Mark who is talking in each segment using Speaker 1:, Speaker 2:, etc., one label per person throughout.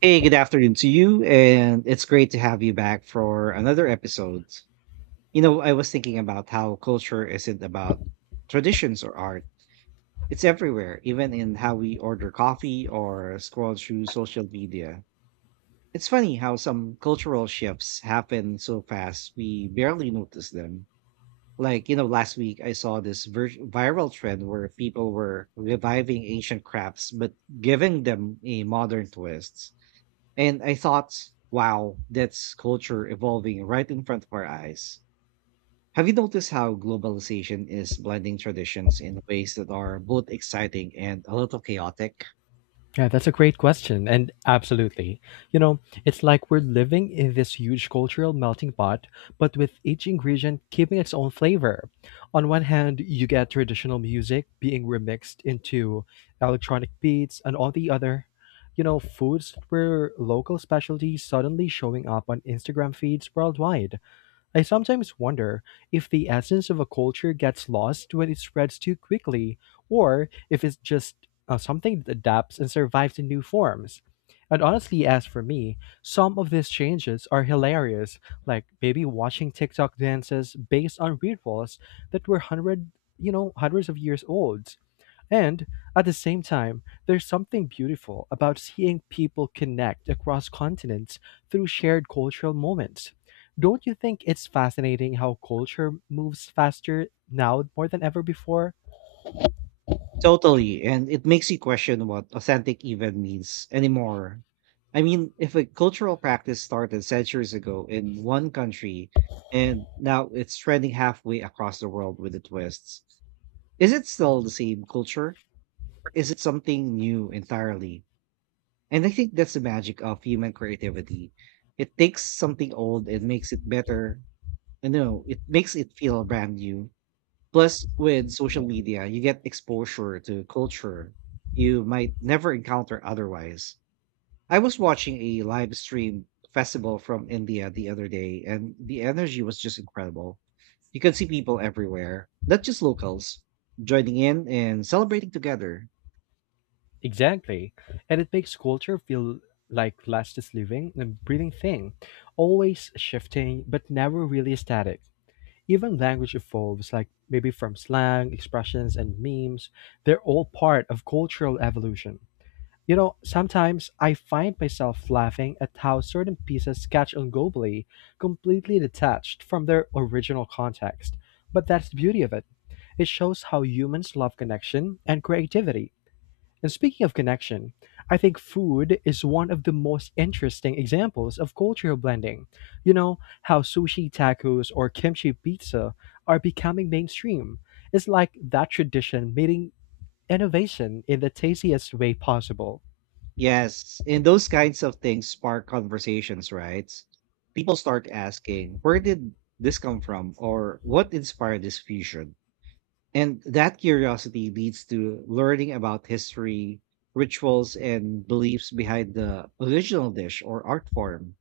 Speaker 1: Hey, good afternoon to you, and it's great to have you back for another episode. You know, I was thinking about how culture isn't about traditions or art. It's everywhere, even in how we order coffee or scroll through social media. It's funny how some cultural shifts happen so fast we barely notice them. Like, you know, last week I saw this viral trend where people were reviving ancient crafts but giving them a modern twist, and I thought, wow, that's culture evolving right in front of our eyes. Have you noticed how globalization is blending traditions in ways that are both exciting and a little chaotic?
Speaker 2: Yeah, that's a great question. And absolutely. You know, it's like we're living in this huge cultural melting pot, but with each ingredient keeping its own flavor. On one hand, you get traditional music being remixed into electronic beats, and on the other, you know, foods that were local specialties suddenly showing up on Instagram feeds worldwide. I sometimes wonder if the essence of a culture gets lost when it spreads too quickly, or if it's just something that adapts and survives in new forms. And honestly, as for me, some of these changes are hilarious, like maybe watching TikTok dances based on rituals that were hundreds of years old. And at the same time, there's something beautiful about seeing people connect across continents through shared cultural moments. Don't you think it's fascinating how culture moves faster now more than ever before?
Speaker 1: Totally. And it makes you question what authentic even means anymore. I mean, if a cultural practice started centuries ago in one country and now it's trending halfway across the world with the twists, is it still the same culture? Or is it something new entirely? And I think that's the magic of human creativity. It takes something old and makes it better. I know it makes it feel brand new. Plus, with social media, you get exposure to culture you might never encounter otherwise. I was watching a live stream festival from India the other day, and the energy was just incredible. You could see people everywhere, not just locals, joining in and celebrating together.
Speaker 2: Exactly. And it makes culture feel like less just living and breathing thing, always shifting but never really static. Even language evolves, like maybe from slang, expressions, and memes. They're all part of cultural evolution. You know, sometimes I find myself laughing at how certain pieces catch on globally, completely detached from their original context. But that's the beauty of it. It shows how humans love connection and creativity. And speaking of connection, I think food is one of the most interesting examples of cultural blending. You know, how sushi tacos or kimchi pizza are becoming mainstream. It's like that tradition meeting innovation in the tastiest way possible.
Speaker 1: Yes, and those kinds of things spark conversations, right? People start asking, where did this come from? Or what inspired this fusion? And that curiosity leads to learning about history, rituals, and beliefs behind the original dish or art form.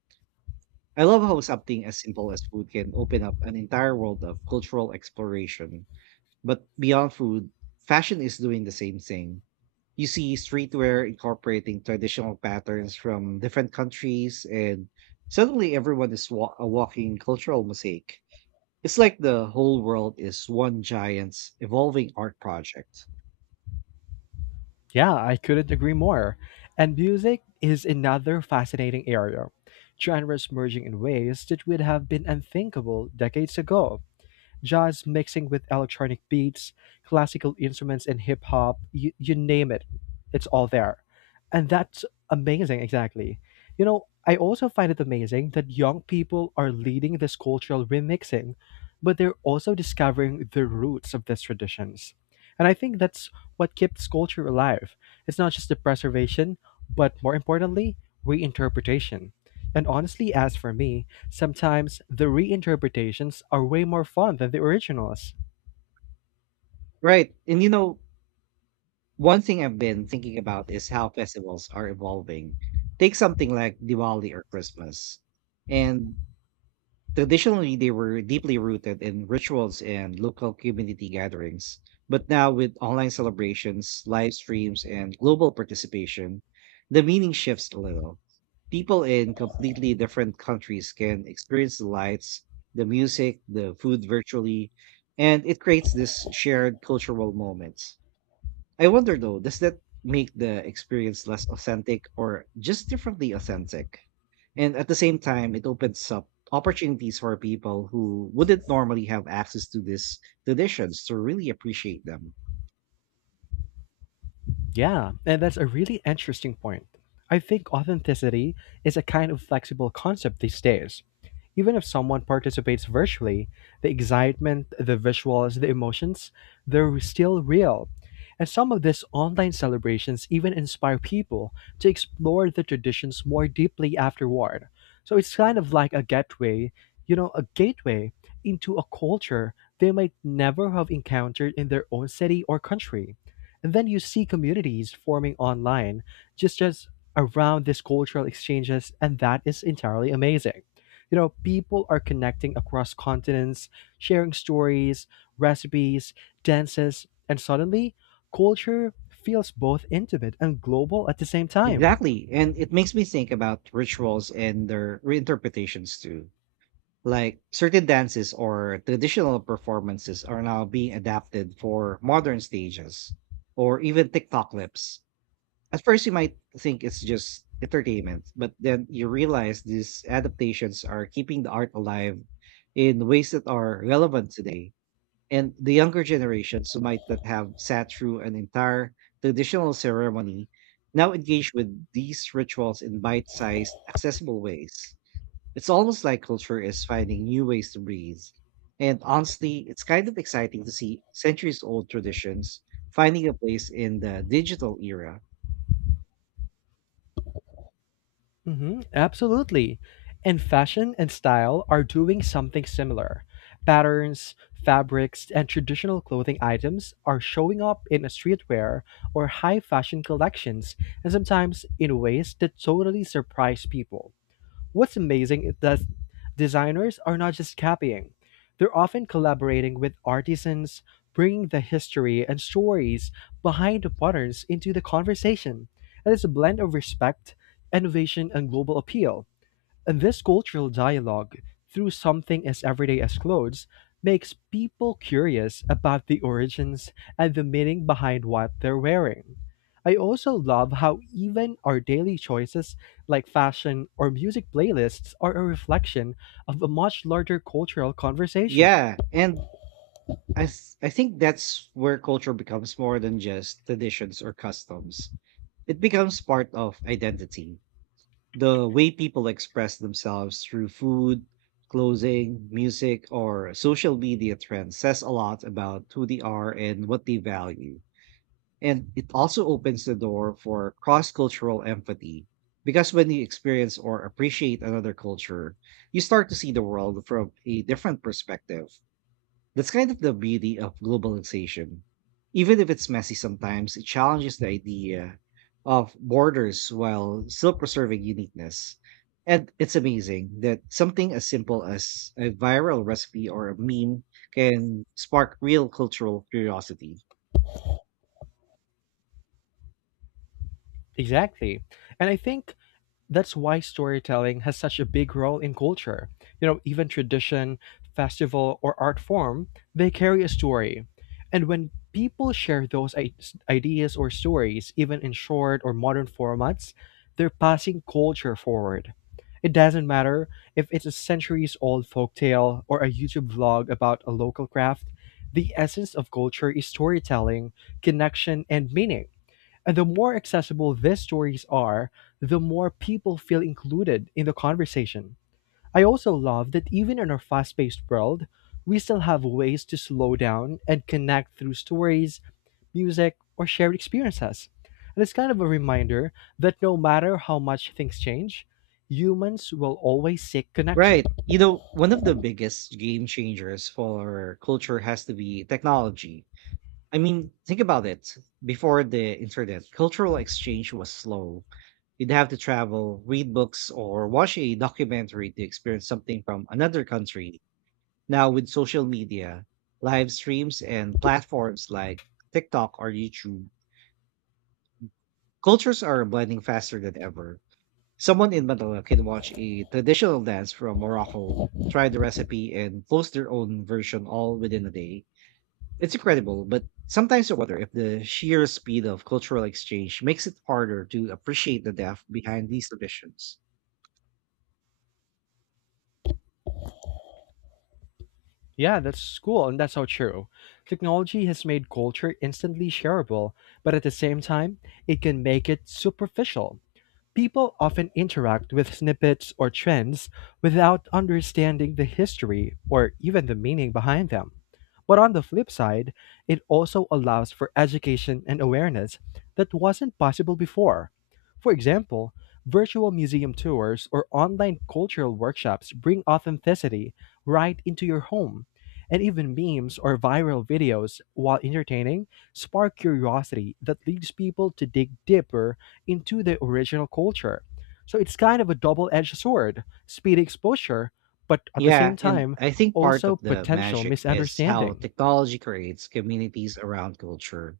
Speaker 1: I love how something as simple as food can open up an entire world of cultural exploration. But beyond food, fashion is doing the same thing. You see streetwear incorporating traditional patterns from different countries, and suddenly everyone is a walking cultural mosaic. It's like the whole world is one giant's evolving art project.
Speaker 2: Yeah, I couldn't agree more. And music is another fascinating area, genres merging in ways that would have been unthinkable decades ago, jazz mixing with electronic beats, classical instruments, and hip hop. You name it, it's all there. And that's amazing, exactly. You know, I also find it amazing that young people are leading this cultural remixing, but they're also discovering the roots of these traditions. And I think that's what keeps culture alive. It's not just the preservation, but more importantly, reinterpretation. And honestly, as for me, sometimes the reinterpretations are way more fun than the originals.
Speaker 1: Right, and you know, one thing I've been thinking about is how festivals are evolving. Take something like Diwali or Christmas. And traditionally, they were deeply rooted in rituals and local community gatherings. But now, with online celebrations, live streams, and global participation, the meaning shifts a little. People in completely different countries can experience the lights, the music, the food virtually, and it creates this shared cultural moment. I wonder though, does that make the experience less authentic or just differently authentic? And at the same time, it opens up opportunities for people who wouldn't normally have access to these traditions to really appreciate them.
Speaker 2: Yeah, and that's a really interesting point. I think authenticity is a kind of flexible concept these days. Even if someone participates virtually, the excitement, the visuals, the emotions, they're still real. And some of these online celebrations even inspire people to explore the traditions more deeply afterward. So it's kind of like a gateway, you know, a gateway into a culture they might never have encountered in their own city or country. And then you see communities forming online just as around these cultural exchanges, and that is entirely amazing. You know, people are connecting across continents, sharing stories, recipes, dances, and suddenly culture feels both intimate and global at the same time.
Speaker 1: Exactly. And it makes me think about rituals and their reinterpretations too. Like certain dances or traditional performances are now being adapted for modern stages or even TikTok clips. At first, you might think it's just entertainment, but then you realize these adaptations are keeping the art alive in ways that are relevant today. And the younger generations who might not have sat through an entire traditional ceremony now engage with these rituals in bite sized, accessible ways. It's almost like culture is finding new ways to breathe. And honestly, it's kind of exciting to see centuries old traditions finding a place in the digital era.
Speaker 2: Hmm, absolutely. And fashion and style are doing something similar. Patterns, fabrics, and traditional clothing items are showing up in a streetwear or high fashion collections, and sometimes in ways that totally surprise people. What's amazing is that designers are not just copying, they're often collaborating with artisans, bringing the history and stories behind the patterns into the conversation. And it's a blend of respect, innovation, and global appeal. And this cultural dialogue, through something as everyday as clothes, makes people curious about the origins and the meaning behind what they're wearing. I also love how even our daily choices, like fashion or music playlists, are a reflection of a much larger cultural conversation.
Speaker 1: Yeah, and I think that's where culture becomes more than just traditions or customs. It becomes part of identity. The way people express themselves through food, clothing, music, or social media trends says a lot about who they are and what they value. And it also opens the door for cross-cultural empathy, because when you experience or appreciate another culture, you start to see the world from a different perspective. That's kind of the beauty of globalization. Even if it's messy sometimes, it challenges the idea of borders while still preserving uniqueness. And it's amazing that something as simple as a viral recipe or a meme can spark real cultural curiosity.
Speaker 2: Exactly. And I think that's why storytelling has such a big role in culture. You know, even tradition, festival, or art form, they carry a story. And when people share those ideas or stories, even in short or modern formats, they're passing culture forward. It doesn't matter if it's a centuries old folktale or a YouTube vlog about a local craft, the essence of culture is storytelling, connection, and meaning. And the more accessible these stories are, the more people feel included in the conversation. I also love that even in our fast paced world, we still have ways to slow down and connect through stories, music, or shared experiences. And it's kind of a reminder that no matter how much things change, humans will always seek connection.
Speaker 1: Right. You know, one of the biggest game changers for culture has to be technology. I mean, think about it. Before the internet, cultural exchange was slow. You'd have to travel, read books, or watch a documentary to experience something from another country. Now, with social media, live streams, and platforms like TikTok or YouTube, cultures are blending faster than ever. Someone in Manila can watch a traditional dance from Morocco, try the recipe, and post their own version all within a day. It's incredible, but sometimes I wonder if the sheer speed of cultural exchange makes it harder to appreciate the depth behind these traditions.
Speaker 2: Yeah, that's cool, and that's so true. Technology has made culture instantly shareable, but at the same time, it can make it superficial. People often interact with snippets or trends without understanding the history or even the meaning behind them. But on the flip side, it also allows for education and awareness that wasn't possible before. For example, virtual museum tours or online cultural workshops bring authenticity right into your home. And even memes or viral videos, while entertaining, spark curiosity that leads people to dig deeper into the original culture. So it's kind of a double-edged sword, speedy exposure, but at the
Speaker 1: Yeah,
Speaker 2: same
Speaker 1: and
Speaker 2: time,
Speaker 1: I think part
Speaker 2: also
Speaker 1: of the
Speaker 2: potential
Speaker 1: magic is how
Speaker 2: misunderstanding.
Speaker 1: technology creates communities around culture.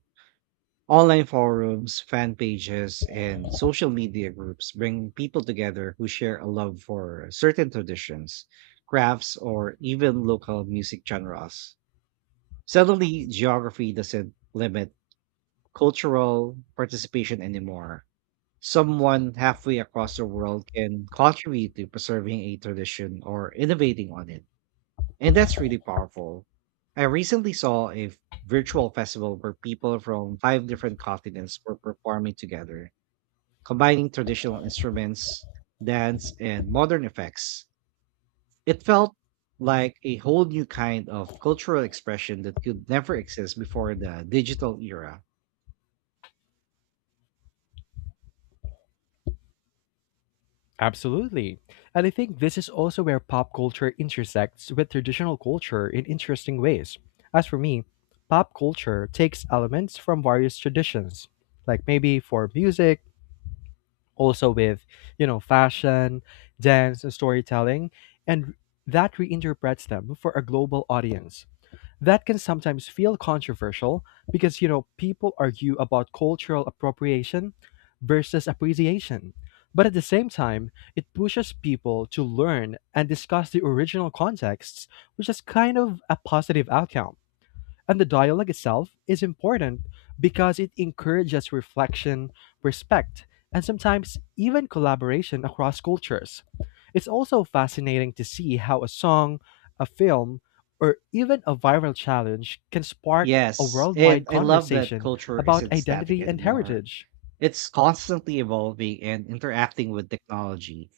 Speaker 1: Online forums, fan pages, and social media groups bring people together who share a love for certain traditions, crafts, or even local music genres. Suddenly, geography doesn't limit cultural participation anymore. Someone halfway across the world can contribute to preserving a tradition or innovating on it, and that's really powerful. I recently saw a virtual festival where people from five different continents were performing together, combining traditional instruments, dance, and modern effects. It felt like a whole new kind of cultural expression that could never exist before the digital era.
Speaker 2: Absolutely. And I think this is also where pop culture intersects with traditional culture in interesting ways. As for me, pop culture takes elements from various traditions, like maybe for music, also with, you know, fashion, dance, and storytelling, and that reinterprets them for a global audience. That can sometimes feel controversial because, you know, people argue about cultural appropriation versus appreciation. But at the same time, it pushes people to learn and discuss the original contexts, which is kind of a positive outcome. And the dialogue itself is important because it encourages reflection, respect, and sometimes even collaboration across cultures. It's also fascinating to see how a song, a film, or even a viral challenge can spark a
Speaker 1: Yes, and
Speaker 2: worldwide
Speaker 1: I love that
Speaker 2: conversation
Speaker 1: culture
Speaker 2: about
Speaker 1: isn't static
Speaker 2: identity and
Speaker 1: anymore.
Speaker 2: heritage.
Speaker 1: It's constantly evolving and interacting with technology.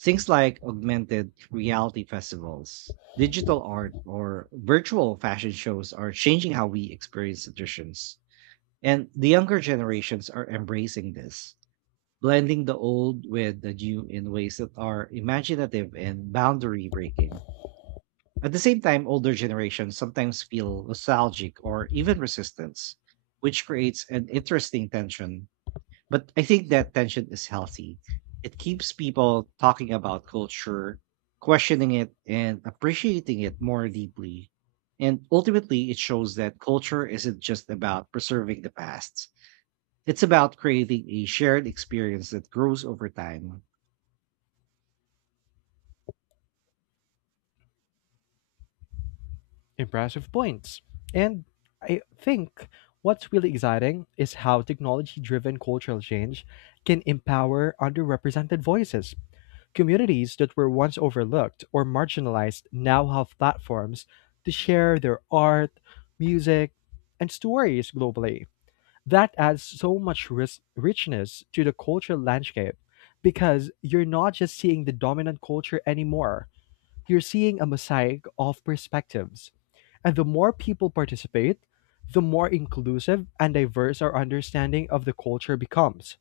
Speaker 1: Things like augmented reality festivals, digital art, or virtual fashion shows are changing how we experience traditions. And the younger generations are embracing this, blending the old with the new in ways that are imaginative and boundary breaking. At the same time, older generations sometimes feel nostalgic or even resistance, which creates an interesting tension, but I think that tension is healthy. It keeps people talking about culture, questioning it, and appreciating it more deeply. And ultimately, it shows that culture isn't just about preserving the past, it's about creating a shared experience that grows over time.
Speaker 2: Impressive points. And I think what's really exciting is how technology driven cultural change can empower underrepresented voices. Communities that were once overlooked or marginalized now have platforms to share their art, music, and stories globally. That adds so much richness to the cultural landscape because you're not just seeing the dominant culture anymore, you're seeing a mosaic of perspectives. And the more people participate, the more inclusive and diverse our understanding of the culture becomes.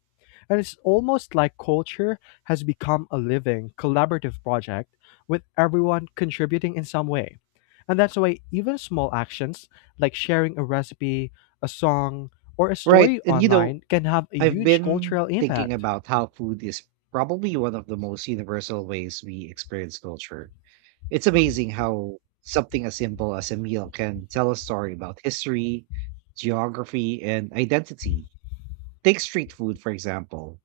Speaker 2: And it's almost like culture has become a living, collaborative project with everyone contributing in some way. And that's why even small actions like sharing a recipe, a song, or a
Speaker 1: Right.
Speaker 2: story
Speaker 1: And you know,
Speaker 2: online can have a
Speaker 1: I've
Speaker 2: huge
Speaker 1: been
Speaker 2: cultural
Speaker 1: thinking
Speaker 2: impact.
Speaker 1: about how food is probably one of the most universal ways we experience culture. It's amazing how something as simple as a meal can tell a story about history, geography, and identity. Take street food, for example.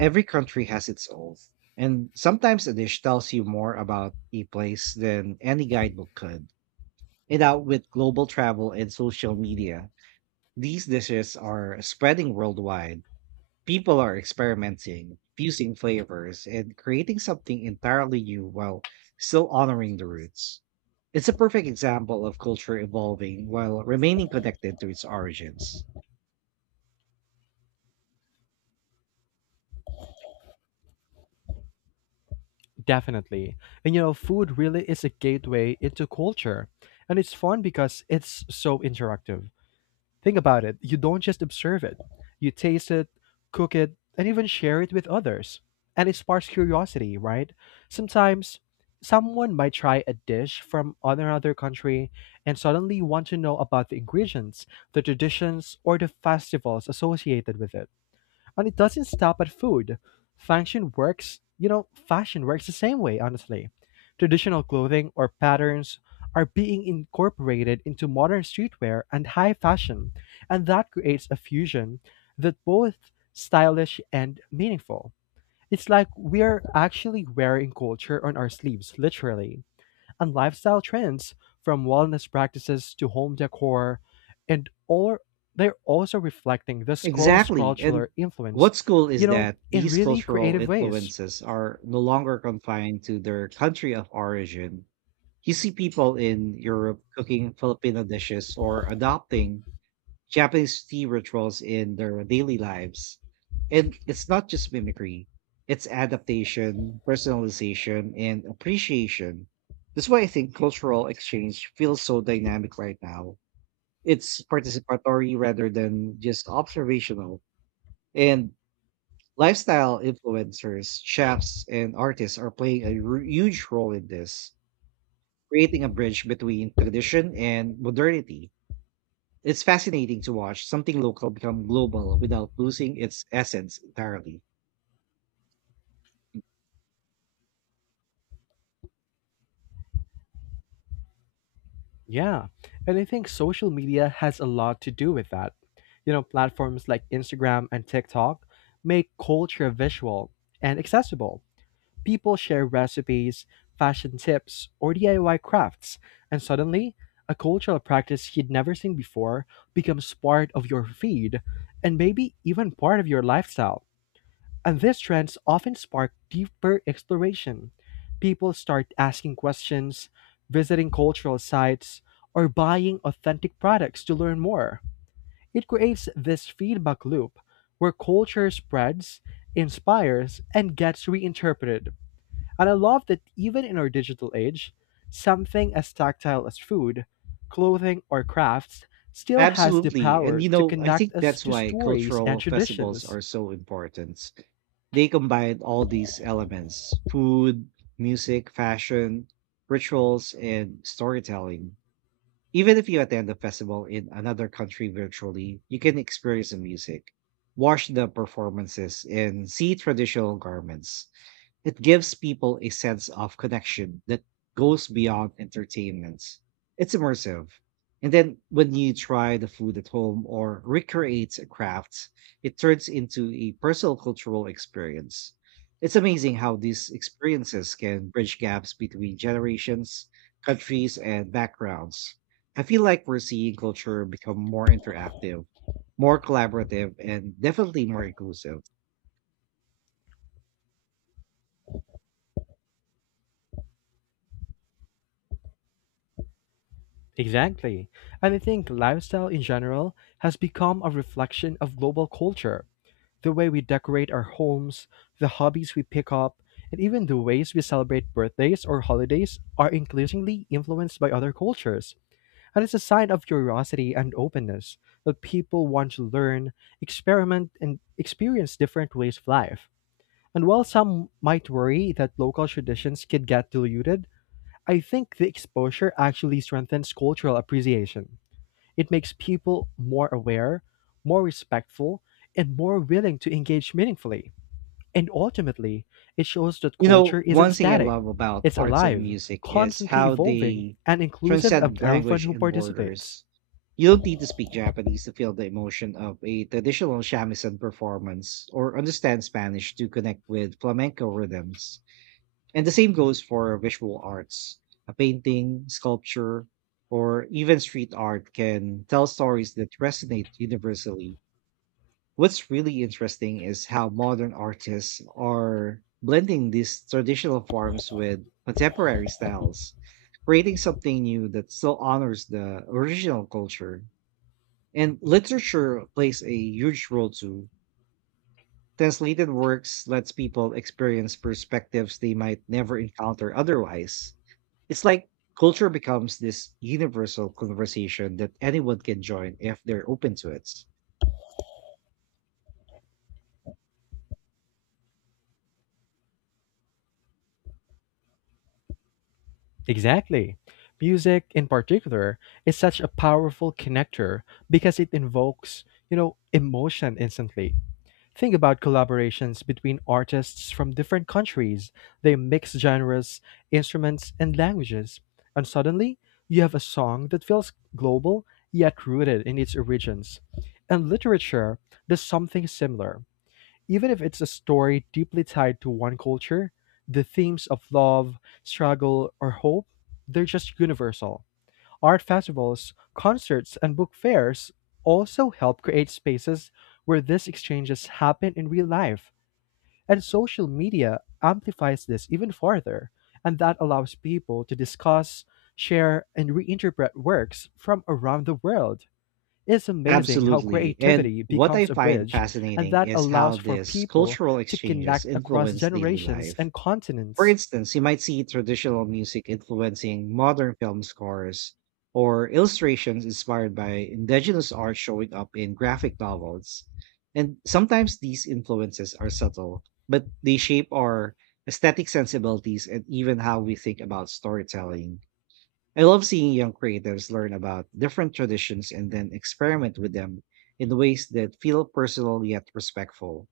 Speaker 1: Every country has its own, and sometimes a dish tells you more about a place than any guidebook could. And now, with global travel and social media, these dishes are spreading worldwide. People are experimenting, fusing flavors, and creating something entirely new while still honoring the roots. It's a perfect example of culture evolving while remaining connected to its origins.
Speaker 2: Definitely. And you know, food really is a gateway into culture. And it's fun because it's so interactive. Think about it. You don't just observe it, you taste it, cook it, and even share it with others. And it sparks curiosity, right? Sometimes someone might try a dish from another country and suddenly want to know about the ingredients, the traditions, or the festivals associated with it. And it doesn't stop at food. Fashion works, you know, fashion works the same way, honestly. Traditional clothing or patterns are being incorporated into modern streetwear and high fashion, and that creates a fusion that both stylish and meaningful. It's like we're actually wearing culture on our sleeves, literally, and lifestyle trends, from wellness practices to home decor, and all they're also reflecting the scroll's
Speaker 1: Exactly.
Speaker 2: cultural
Speaker 1: And
Speaker 2: influence,
Speaker 1: what's cool
Speaker 2: you
Speaker 1: is
Speaker 2: know,
Speaker 1: that
Speaker 2: in
Speaker 1: these
Speaker 2: really
Speaker 1: cultural
Speaker 2: creative ways.
Speaker 1: influences are no longer confined to their country of origin. You see people in Europe cooking Filipino dishes or adopting Japanese tea rituals in their daily lives. And it's not just mimicry, it's adaptation, personalization, and appreciation. That's why I think cultural exchange feels so dynamic right now. It's participatory rather than just observational. And lifestyle influencers, chefs, and artists are playing a huge role in this, creating a bridge between tradition and modernity. It's fascinating to watch something local become global without losing its essence entirely.
Speaker 2: Yeah, and I think social media has a lot to do with that. You know, platforms like Instagram and TikTok make culture visual and accessible. People share recipes, fashion tips, or DIY crafts, and suddenly, a cultural practice you'd never seen before becomes part of your feed and maybe even part of your lifestyle. And these trends often spark deeper exploration. People start asking questions, visiting cultural sites, or buying authentic products to learn more. It creates this feedback loop where culture spreads, inspires, and gets reinterpreted. And I love that even in our digital age, something as tactile as food, clothing, or crafts still has the
Speaker 1: Absolutely. And
Speaker 2: power
Speaker 1: you
Speaker 2: to
Speaker 1: know, I
Speaker 2: connect
Speaker 1: think
Speaker 2: us
Speaker 1: that's
Speaker 2: to
Speaker 1: why
Speaker 2: stories and
Speaker 1: cultural festivals
Speaker 2: traditions.
Speaker 1: are so important. They combine all these elements: food, music, fashion, rituals, and storytelling. Even if you attend a festival in another country virtually, you can experience the music, watch the performances, and see traditional garments. It gives people a sense of connection that goes beyond entertainment. It's immersive. And then when you try the food at home or recreate a craft, it turns into a personal cultural experience. It's amazing how these experiences can bridge gaps between generations, countries, and backgrounds. I feel like we're seeing culture become more interactive, more collaborative, and definitely more inclusive.
Speaker 2: Exactly. And I think lifestyle in general has become a reflection of global culture. The way we decorate our homes, the hobbies we pick up, and even the ways we celebrate birthdays or holidays are increasingly influenced by other cultures. And it's a sign of curiosity and openness that people want to learn, experiment, and experience different ways of life. And while some might worry that local traditions could get diluted, I think the exposure actually strengthens cultural appreciation. It makes people more aware, more respectful, and more willing to engage meaningfully. And ultimately, it shows that
Speaker 1: You
Speaker 2: culture
Speaker 1: know,
Speaker 2: isn't
Speaker 1: one thing I
Speaker 2: static,
Speaker 1: love about
Speaker 2: it's
Speaker 1: arts and
Speaker 2: alive,
Speaker 1: music is
Speaker 2: constantly
Speaker 1: how
Speaker 2: evolving,
Speaker 1: they
Speaker 2: and inclusive of
Speaker 1: transcend
Speaker 2: everyone
Speaker 1: language
Speaker 2: who
Speaker 1: and
Speaker 2: participates.
Speaker 1: borders. You don't need to speak Japanese to feel the emotion of a traditional shamisen performance or understand Spanish to connect with flamenco rhythms. And the same goes for visual arts. A painting, sculpture, or even street art can tell stories that resonate universally. What's really interesting is how modern artists are blending these traditional forms with contemporary styles, creating something new that still honors the original culture. And literature plays a huge role too. Translated works lets people experience perspectives they might never encounter otherwise. It's like culture becomes this universal conversation that anyone can join if they're open to it.
Speaker 2: Exactly. Music in particular is such a powerful connector because it invokes, you know, emotion instantly. Think about collaborations between artists from different countries. They mix genres, instruments, and languages, and suddenly you have a song that feels global yet rooted in its origins. And literature does something similar. Even if it's a story deeply tied to one culture, the themes of love, struggle, or hope, they're just universal. Art festivals, concerts, and book fairs also help create spaces where these exchanges happen in real life. And social media amplifies this even further, and that allows people to discuss, share, and reinterpret works from around the world. It's amazing how
Speaker 1: Absolutely. And
Speaker 2: creativity
Speaker 1: what I
Speaker 2: becomes a
Speaker 1: find
Speaker 2: bridge, and
Speaker 1: fascinating
Speaker 2: that
Speaker 1: is how
Speaker 2: allows for
Speaker 1: these
Speaker 2: people
Speaker 1: cultural
Speaker 2: to
Speaker 1: exchanges
Speaker 2: connect across
Speaker 1: influence daily
Speaker 2: generations
Speaker 1: life.
Speaker 2: and
Speaker 1: For
Speaker 2: continents.
Speaker 1: instance, you might see traditional music influencing modern film scores, or illustrations inspired by indigenous art showing up in graphic novels. And sometimes these influences are subtle, but they shape our aesthetic sensibilities and even how we think about storytelling. I love seeing young creators learn about different traditions and then experiment with them in ways that feel personal yet respectful.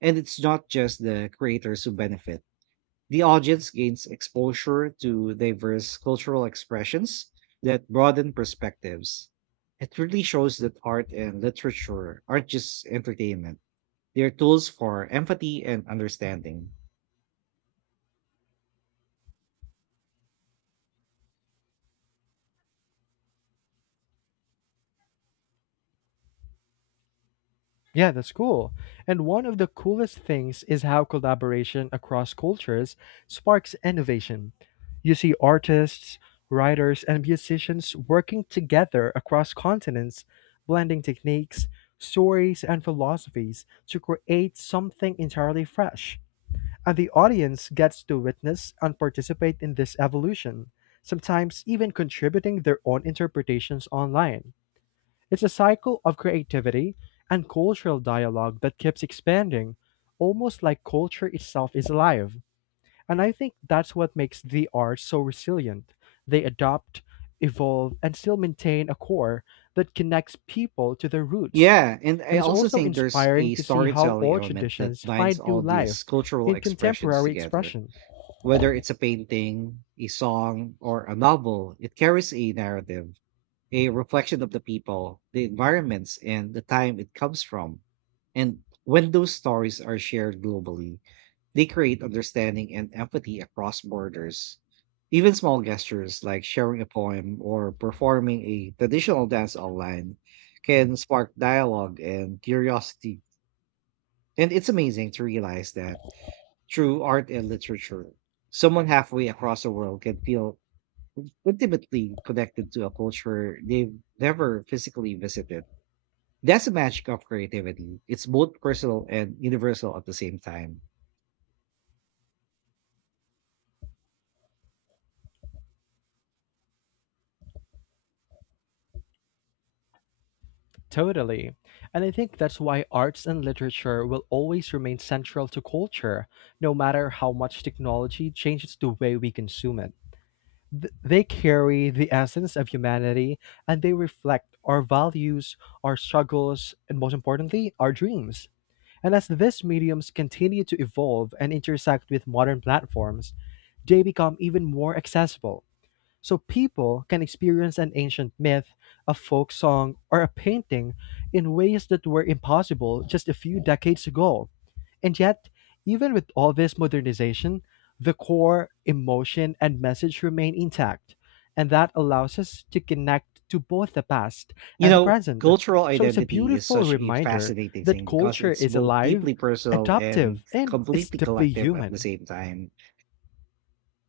Speaker 1: And it's not just the creators who benefit. The audience gains exposure to diverse cultural expressions that broaden perspectives. It really shows that art and literature aren't just entertainment, they're tools for empathy and understanding.
Speaker 2: Yeah, that's cool. And one of the coolest things is how collaboration across cultures sparks innovation. You see artists, writers, and musicians working together across continents, blending techniques, stories, and philosophies to create something entirely fresh. And the audience gets to witness and participate in this evolution, sometimes even contributing their own interpretations online. It's a cycle of creativity and cultural dialogue that keeps expanding, almost like culture itself is alive. And I think that's what makes the arts so resilient. They adopt, evolve, and still maintain a core that connects people to their roots.
Speaker 1: Yeah, and
Speaker 2: And
Speaker 1: I
Speaker 2: it's
Speaker 1: also
Speaker 2: also
Speaker 1: think there's
Speaker 2: inspiring
Speaker 1: a
Speaker 2: to see how
Speaker 1: storytelling
Speaker 2: old
Speaker 1: element that
Speaker 2: traditions
Speaker 1: binds
Speaker 2: find new
Speaker 1: all
Speaker 2: life
Speaker 1: these cultural
Speaker 2: in
Speaker 1: expressions
Speaker 2: contemporary
Speaker 1: together.
Speaker 2: expression.
Speaker 1: Whether it's a painting, a song, or a novel, it carries a narrative, a reflection of the people, the environments, and the time it comes from. And when those stories are shared globally, they create understanding and empathy across borders. Even small gestures like sharing a poem or performing a traditional dance online can spark dialogue and curiosity. And it's amazing to realize that through art and literature, someone halfway across the world can feel intimately connected to a culture they've never physically visited. That's the magic of creativity. It's both personal and universal at the same time.
Speaker 2: Totally. And I think that's why arts and literature will always remain central to culture, no matter how much technology changes the way we consume it. They carry the essence of humanity and they reflect our values, our struggles, and most importantly, our dreams. And as these mediums continue to evolve and intersect with modern platforms, they become even more accessible. So people can experience an ancient myth, a folk song, or a painting in ways that were impossible just a few decades ago. And yet, even with all this modernization, the core emotion and message remain intact, and that allows us to connect to both the past
Speaker 1: You
Speaker 2: and the
Speaker 1: know,
Speaker 2: present.
Speaker 1: cultural
Speaker 2: So it's a
Speaker 1: identity is
Speaker 2: beautiful
Speaker 1: such a
Speaker 2: reminder
Speaker 1: fascinating
Speaker 2: that
Speaker 1: thing because
Speaker 2: culture
Speaker 1: it's
Speaker 2: is
Speaker 1: both
Speaker 2: alive,
Speaker 1: deeply personal and
Speaker 2: adaptive, and it's
Speaker 1: completely
Speaker 2: deeply
Speaker 1: collective at the
Speaker 2: human.
Speaker 1: same time.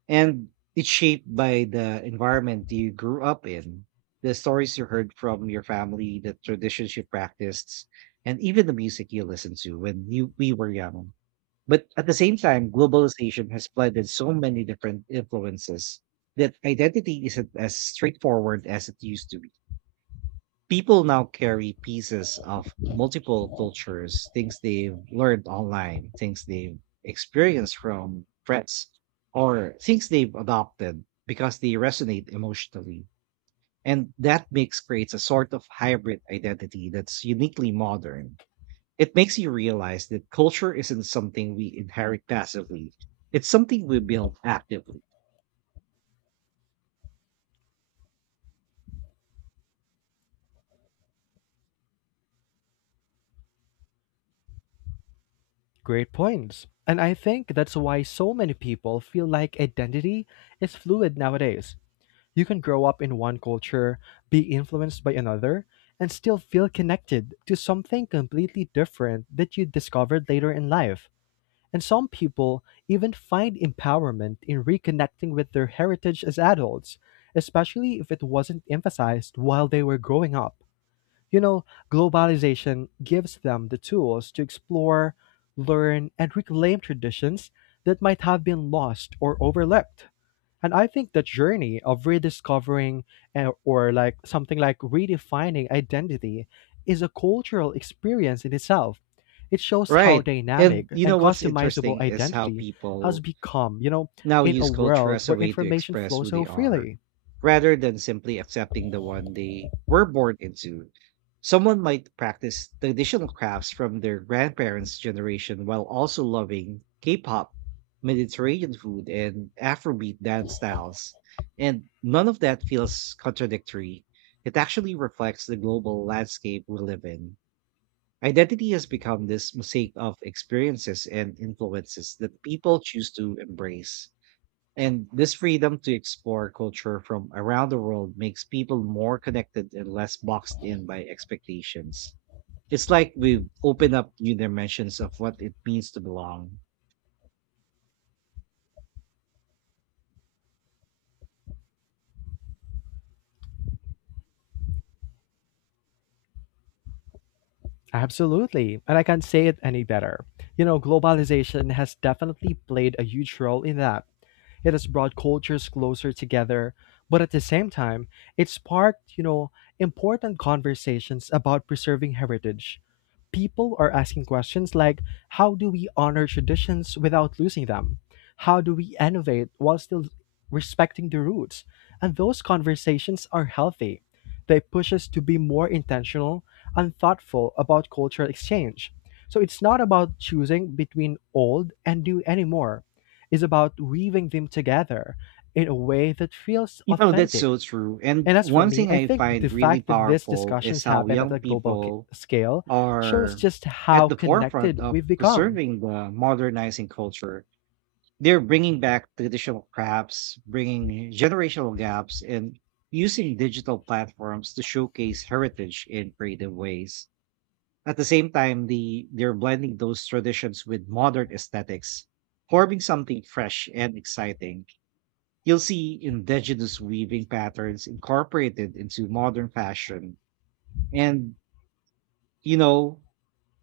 Speaker 1: And it's shaped by the environment you grew up in, the stories you heard from your family, the traditions you practiced, and even the music you listened to when we were young. But at the same time, globalization has flooded so many different influences that identity isn't as straightforward as it used to be. People now carry pieces of multiple cultures, things they've learned online, things they've experienced from friends, or things they've adopted because they resonate emotionally. And that mix creates a sort of hybrid identity that's uniquely modern. It makes you realize that culture isn't something we inherit passively, it's something we build actively.
Speaker 2: Great points. And I think that's why so many people feel like identity is fluid nowadays. You can grow up in one culture, be influenced by another, and still feel connected to something completely different that you discovered later in life. And some people even find empowerment in reconnecting with their heritage as adults, especially if it wasn't emphasized while they were growing up. You know, globalization gives them the tools to explore, learn, and reclaim traditions that might have been lost or overlooked. And I think the journey of rediscovering or like something like redefining identity is a cultural experience in itself. It shows how
Speaker 1: Right.
Speaker 2: dynamic
Speaker 1: And you know
Speaker 2: and
Speaker 1: what's
Speaker 2: customizable
Speaker 1: interesting is how
Speaker 2: identity has
Speaker 1: people
Speaker 2: become, you know,
Speaker 1: now
Speaker 2: in a
Speaker 1: use culture
Speaker 2: world
Speaker 1: as a
Speaker 2: where
Speaker 1: way to
Speaker 2: information
Speaker 1: express who
Speaker 2: flows
Speaker 1: they
Speaker 2: so
Speaker 1: are
Speaker 2: freely.
Speaker 1: rather than simply accepting the one they were born into. Someone might practice traditional crafts from their grandparents' generation while also loving K pop, Mediterranean food, and Afrobeat dance styles. And none of that feels contradictory. It actually reflects the global landscape we live in. Identity has become this mosaic of experiences and influences that people choose to embrace. And this freedom to explore culture from around the world makes people more connected and less boxed in by expectations. It's like we've opened up new dimensions of what it means to belong.
Speaker 2: Absolutely. And I can't say it any better. You know, globalization has definitely played a huge role in that. It has brought cultures closer together, but at the same time, it sparked, you know, important conversations about preserving heritage. People are asking questions like how do we honor traditions without losing them? How do we innovate while still respecting the roots? And those conversations are healthy. They push us to be more intentional and thoughtful about cultural exchange. So it's not about choosing between old and new anymore is about weaving them together in a way that feels
Speaker 1: You know, that's
Speaker 2: authentic.
Speaker 1: so true. And
Speaker 2: And as for
Speaker 1: one
Speaker 2: me,
Speaker 1: thing
Speaker 2: I
Speaker 1: I
Speaker 2: think the
Speaker 1: find really
Speaker 2: fact that these
Speaker 1: powerful is
Speaker 2: discussions
Speaker 1: how
Speaker 2: happen at
Speaker 1: young
Speaker 2: a global
Speaker 1: people
Speaker 2: scale shows
Speaker 1: are
Speaker 2: just
Speaker 1: at
Speaker 2: how
Speaker 1: the forefront
Speaker 2: connected
Speaker 1: of
Speaker 2: we've become.
Speaker 1: preserving the modernizing culture. They're bringing back traditional crafts, bringing generational gaps, and using digital platforms to showcase heritage in creative ways. At the same time, they're blending those traditions with modern aesthetics, forming something fresh and exciting. You'll see indigenous weaving patterns incorporated into modern fashion. And, you know,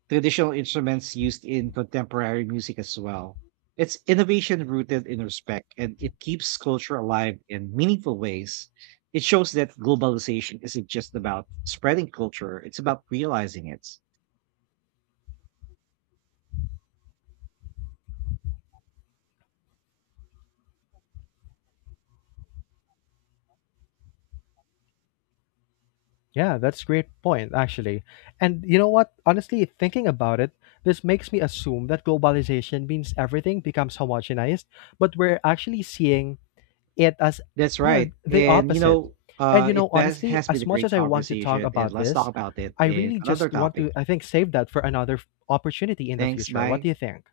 Speaker 1: traditional instruments used in contemporary music as well. It's innovation rooted in respect, and it keeps culture alive in meaningful ways. It shows that globalization isn't just about spreading culture, it's about realizing it.
Speaker 2: Yeah, that's a great point, actually. And you know what? Honestly, thinking about it, this makes me assume that globalization means everything becomes homogenized, but we're actually seeing it as,
Speaker 1: That's
Speaker 2: you know,
Speaker 1: right.
Speaker 2: the
Speaker 1: And you
Speaker 2: opposite.
Speaker 1: know,
Speaker 2: And you
Speaker 1: it
Speaker 2: know, honestly,
Speaker 1: has been
Speaker 2: as
Speaker 1: a
Speaker 2: much
Speaker 1: great
Speaker 2: as I want to talk
Speaker 1: conversation, and
Speaker 2: about
Speaker 1: let's talk
Speaker 2: this,
Speaker 1: about it
Speaker 2: I
Speaker 1: in
Speaker 2: really
Speaker 1: another
Speaker 2: just want
Speaker 1: topic.
Speaker 2: to, I think, save that for another opportunity in the
Speaker 1: Thanks,
Speaker 2: future. What
Speaker 1: bye.
Speaker 2: do you think?